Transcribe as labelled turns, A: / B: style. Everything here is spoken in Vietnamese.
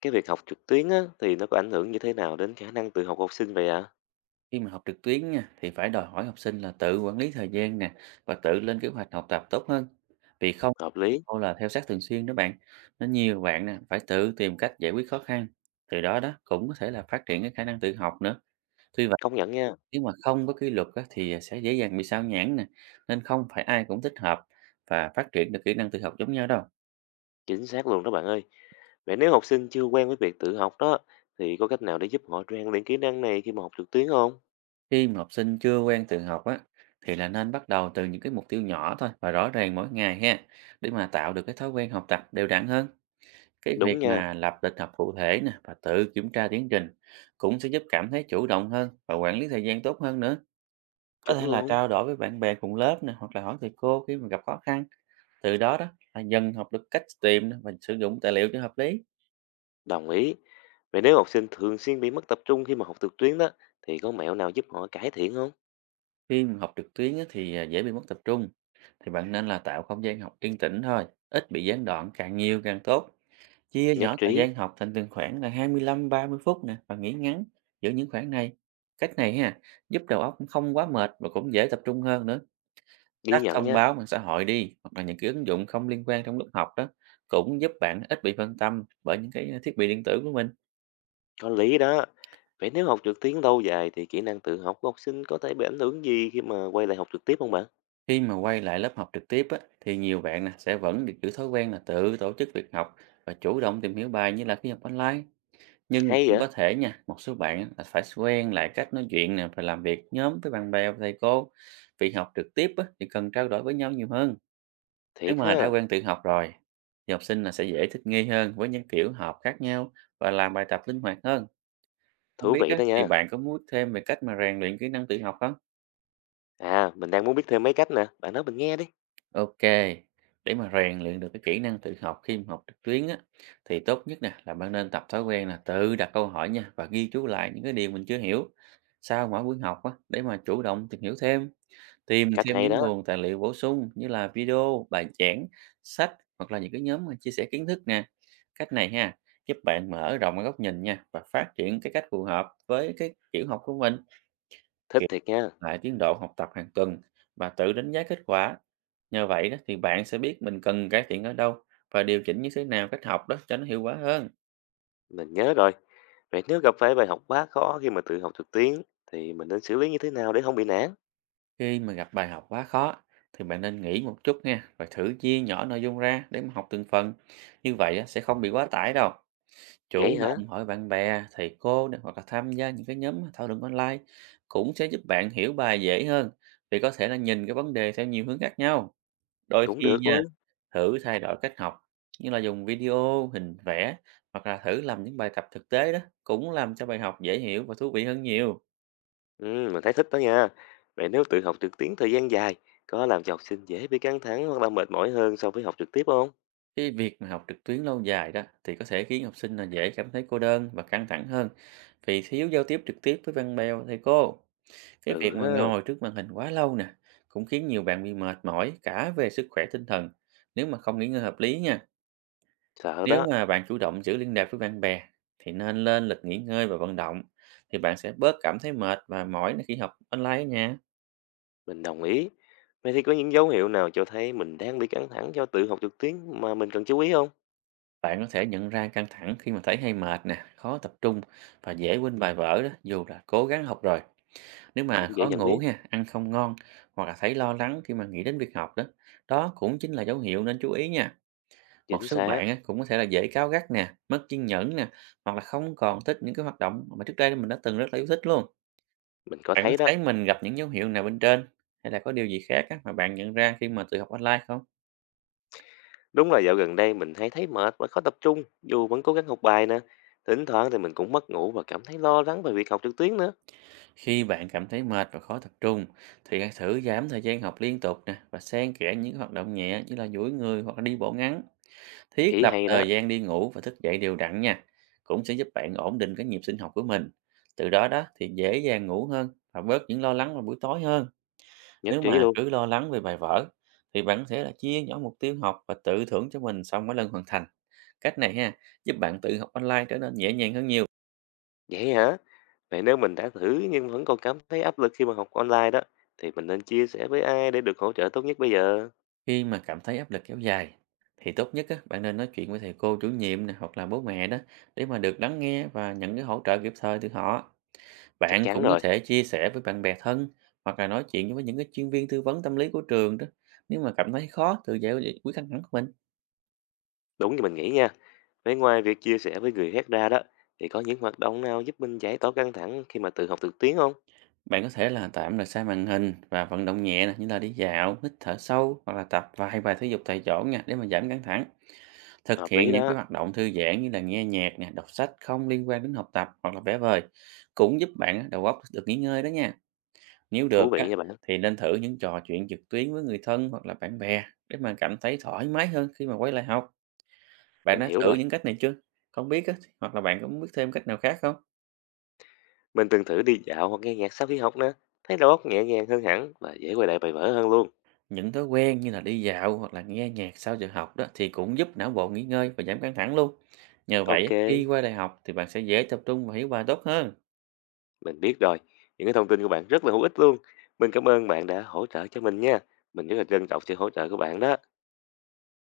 A: Cái việc học trực tuyến á, thì nó có ảnh hưởng như thế nào đến khả năng tự học của học sinh vậy ạ?
B: Khi mà học trực tuyến nha, thì phải đòi hỏi học sinh là tự quản lý thời gian nè và tự lên kế hoạch học tập tốt hơn. Vì không
A: Hợp lý,
B: cô là theo sát thường xuyên đó bạn. Nên nhiều bạn nè phải tự tìm cách giải quyết khó khăn. Từ đó đó cũng có thể là phát triển cái khả năng tự học nữa. Tuy vậy,
A: công nhận nha,
B: nếu mà không có kỷ luật á, thì sẽ dễ dàng bị sao nhãng nè. Nên không phải ai cũng thích hợp và phát triển được kỹ năng tự học giống nhau đâu.
A: chính xác luôn đó bạn ơi. Vậy nếu học sinh chưa quen với việc tự học đó, thì có cách nào để giúp họ rèn luyện kỹ năng này khi mà học trực tuyến không?
B: Khi mà học sinh chưa quen tự học á, thì là nên bắt đầu từ những cái mục tiêu nhỏ thôi và rõ ràng mỗi ngày ha, để mà tạo được cái thói quen học tập đều đặn hơn. Cái việc
A: Đúng nha,
B: mà lập lịch học cụ thể nè và tự kiểm tra tiến trình cũng sẽ giúp cảm thấy chủ động hơn và quản lý thời gian tốt hơn nữa. Có
A: chuẩn
B: thể là
A: luôn,
B: trao đổi với bạn bè cùng lớp nè, hoặc là hỏi thầy cô khi mà gặp khó khăn. Từ đó đó là dần học được cách tìm và sử dụng tài liệu cho hợp lý.
A: đồng ý. Vậy nếu học sinh thường xuyên bị mất tập trung khi mà học trực tuyến đó, thì có mẹo nào giúp họ cải thiện không?
B: Khi mà học trực tuyến á thì dễ bị mất tập trung. Thì bạn nên là tạo không gian học yên tĩnh thôi, ít bị gián đoạn càng nhiều càng tốt. Chia
A: Nhất
B: nhỏ thời
A: trí,
B: gian học thành từng khoảng là 25-30 phút nè và nghỉ ngắn giữa những khoảng này. Cách này ha, giúp đầu óc không quá mệt và cũng dễ tập trung hơn nữa. Tắt
A: ghi nhận
B: thông
A: nha,
B: báo mạng xã hội đi, hoặc là những cái ứng dụng không liên quan trong lúc học đó, cũng giúp bạn ít bị phân tâm bởi những cái thiết bị điện tử của mình.
A: có lý đó. Vậy nếu học trực tuyến lâu dài thì kỹ năng tự học của học sinh có thể bị ảnh hưởng gì khi mà quay lại học trực tiếp không bạn?
B: Khi mà quay lại lớp học trực tiếp á, thì nhiều bạn nè sẽ vẫn được giữ thói quen là tự tổ chức việc học và chủ động tìm hiểu bài như là khi học online. Nhưng mà
A: Hay
B: cũng
A: vậy?
B: có thể nha, một số bạn á là phải quen lại cách nói chuyện nè, phải làm việc nhóm với bạn bè và thầy cô. Vì học trực tiếp á, thì cần trao đổi với nhau nhiều hơn. Nếu
A: Thiệt
B: mà đã
A: ha.
B: quen tự học rồi, thì học sinh là sẽ dễ thích nghi hơn với những kiểu học khác nhau và làm bài tập linh hoạt hơn. Không
A: Thú
B: biết
A: vị
B: á,
A: đó
B: thì
A: nha.
B: bạn có muốn thêm về cách mà rèn luyện kỹ năng tự học không?
A: À, mình đang muốn biết thêm mấy cách nè, bạn nói mình nghe đi.
B: Ok, để mà rèn luyện được cái kỹ năng tự học khi mà học trực tuyến á, thì tốt nhất nè là bạn nên tập thói quen là tự đặt câu hỏi nha, và ghi chú lại những cái điều mình chưa hiểu sau mỗi buổi học á, để mà chủ động tìm hiểu thêm, tìm
A: Cách
B: thêm
A: hay
B: những
A: đó,
B: nguồn tài liệu bổ sung như là video, bài giảng, sách, hoặc là những cái nhóm mà chia sẻ kiến thức nè. Cách này ha, giúp bạn mở rộng cái góc nhìn nha, và phát triển cái cách phù hợp với cái kiểu học của mình
A: thích thiệt nha.
B: lại tiến độ học tập hàng tuần và tự đánh giá kết quả. Nhờ vậy đó thì bạn sẽ biết mình cần cải thiện ở đâu và điều chỉnh như thế nào cách học đó cho nó hiệu quả hơn.
A: Mình nhớ rồi. Vậy nếu gặp phải bài học quá khó khi mà tự học trực tuyến thì mình nên xử lý như thế nào để không bị nản?
B: Khi mà gặp bài học quá khó thì bạn nên nghỉ một chút nha, và thử chia nhỏ nội dung ra để mà học từng phần. Như vậy á, sẽ không bị quá tải đâu.
A: Vậy
B: Chủ
A: hả?
B: động hỏi bạn bè, thầy cô nè, hoặc là tham gia những cái nhóm thảo luận online cũng sẽ giúp bạn hiểu bài dễ hơn, vì có thể là nhìn cái vấn đề theo nhiều hướng khác nhau. Đôi
A: Cũng
B: khi
A: được
B: nha,
A: luôn.
B: thử thay đổi cách học như là dùng video, hình vẽ, hoặc là thử làm những bài tập thực tế đó cũng làm cho bài học dễ hiểu và thú vị hơn nhiều.
A: Ừ, mình thấy thích đó nha. Vậy nếu tự học trực tuyến thời gian dài có làm cho học sinh dễ bị căng thẳng hoặc là mệt mỏi hơn so với học trực tiếp không?
B: Cái việc mà học trực tuyến lâu dài đó thì có thể khiến học sinh là dễ cảm thấy cô đơn và căng thẳng hơn, vì thiếu giao tiếp trực tiếp với bạn bè và thầy cô. Cái
A: Ừ
B: việc mà
A: ha,
B: ngồi trước màn hình quá lâu nè cũng khiến nhiều bạn bị mệt mỏi cả về sức khỏe tinh thần, nếu mà không nghỉ ngơi hợp lý nha.
A: sợ
B: Nếu
A: đó.
B: mà bạn chủ động giữ liên lạc với bạn bè thì nên lên lịch nghỉ ngơi và vận động, thì bạn sẽ bớt cảm thấy mệt và mỏi khi học online ở nhà.
A: Mình đồng ý. Vậy thì có những dấu hiệu nào cho thấy mình đang bị căng thẳng do tự học trực tuyến mà mình cần chú ý không?
B: Bạn có thể nhận ra căng thẳng khi mà thấy hay mệt nè, khó tập trung và dễ quên bài vở đó, dù là cố gắng học rồi. Nếu mà
A: Cũng dễ
B: khó
A: nhận
B: ngủ
A: biết.
B: ha, ăn không ngon, hoặc là thấy lo lắng khi mà nghĩ đến việc học đó, đó cũng chính là dấu hiệu nên chú ý nha. Một
A: Chính
B: số
A: xác.
B: bạn á, cũng có thể là dễ cáu gắt nè, mất kiên nhẫn nè, hoặc là không còn thích những cái hoạt động mà trước đây mình đã từng rất là yêu thích luôn.
A: Mình có
B: Bạn có
A: thấy đó,
B: thấy mình gặp những dấu hiệu nào bên trên, hay là có điều gì khác á mà bạn nhận ra khi mà tự học online không?
A: đúng là dạo gần đây mình hay thấy mệt và khó tập trung, dù vẫn cố gắng học bài nè. Thỉnh thoảng thì mình cũng mất ngủ và cảm thấy lo lắng về việc học trực tuyến nữa.
B: Khi bạn cảm thấy mệt và khó tập trung, thì hãy thử giảm thời gian học liên tục nè, và xen kẽ những hoạt động nhẹ như là duỗi người hoặc là đi bộ ngắn. Thiết
A: Ý
B: lập
A: hay đó,
B: thời gian đi ngủ và thức dậy đều đặn nha, cũng sẽ giúp bạn ổn định cái nhịp sinh học của mình. Từ đó đó thì dễ dàng ngủ hơn và bớt những lo lắng vào buổi tối hơn.
A: nhất
B: Nếu
A: trí
B: mà
A: luôn.
B: cứ lo lắng về bài vở thì bạn có thể là chia nhỏ mục tiêu học và tự thưởng cho mình sau mỗi lần hoàn thành. Cách này ha, giúp bạn tự học online trở nên nhẹ nhàng hơn nhiều.
A: Vậy hả? Vậy nếu mình đã thử nhưng vẫn còn cảm thấy áp lực khi mà học online đó, thì mình nên chia sẻ với ai để được hỗ trợ tốt nhất bây giờ?
B: Khi mà cảm thấy áp lực kéo dài thì tốt nhất á, bạn nên nói chuyện với thầy cô chủ nhiệm này, hoặc là bố mẹ đó, để mà được lắng nghe và nhận cái hỗ trợ kịp thời từ họ.
A: Chắc
B: Bạn
A: chắn
B: cũng có
A: rồi,
B: thể chia sẻ với bạn bè thân, hoặc là nói chuyện với những cái chuyên viên tư vấn tâm lý của trường đó, nếu mà cảm thấy khó tự giải quyết căng thẳng của mình.
A: đúng như mình nghĩ nha. Với ngoài việc chia sẻ với người khác ra đó, thì có những hoạt động nào giúp mình giải tỏa căng thẳng khi mà tự học trực tuyến không?
B: Bạn có thể là tạm rời xa màn hình và vận động nhẹ nè, như là đi dạo, hít thở sâu, hoặc là tập vài bài thể dục tại chỗ nha, để mà giảm căng thẳng. Thực
A: Hợp
B: hiện
A: lý
B: những cái
A: đó,
B: hoạt động thư giãn như là nghe nhạc nè, đọc sách không liên quan đến học tập, hoặc là vẽ vời cũng giúp bạn á, đầu óc được nghỉ ngơi đó nha. Nếu được
A: thú
B: á,
A: vị nha bạn,
B: thì nên thử những trò chuyện trực tuyến với người thân hoặc là bạn bè, để mà cảm thấy thoải mái hơn khi mà quay lại học. Bạn
A: mình
B: đã
A: hiểu
B: thử
A: rồi.
B: những cách này chưa? Không biết á, hoặc là bạn có biết thêm cách nào khác không?
A: Mình từng thử đi dạo hoặc nghe nhạc sau khi học nữa, thấy đầu óc nhẹ nhàng hơn hẳn và dễ quay lại bài vở hơn luôn.
B: Những thói quen như là đi dạo hoặc là nghe nhạc sau giờ học đó thì cũng giúp não bộ nghỉ ngơi và giảm căng thẳng luôn. Nhờ
A: Ok,
B: vậy, khi qua đại học thì bạn sẽ dễ tập trung và hiểu bài tốt hơn.
A: mình biết rồi. Những cái thông tin của bạn rất là hữu ích luôn. Mình cảm ơn bạn đã hỗ trợ cho mình nha. Mình rất là trân trọng sự hỗ trợ của bạn đó.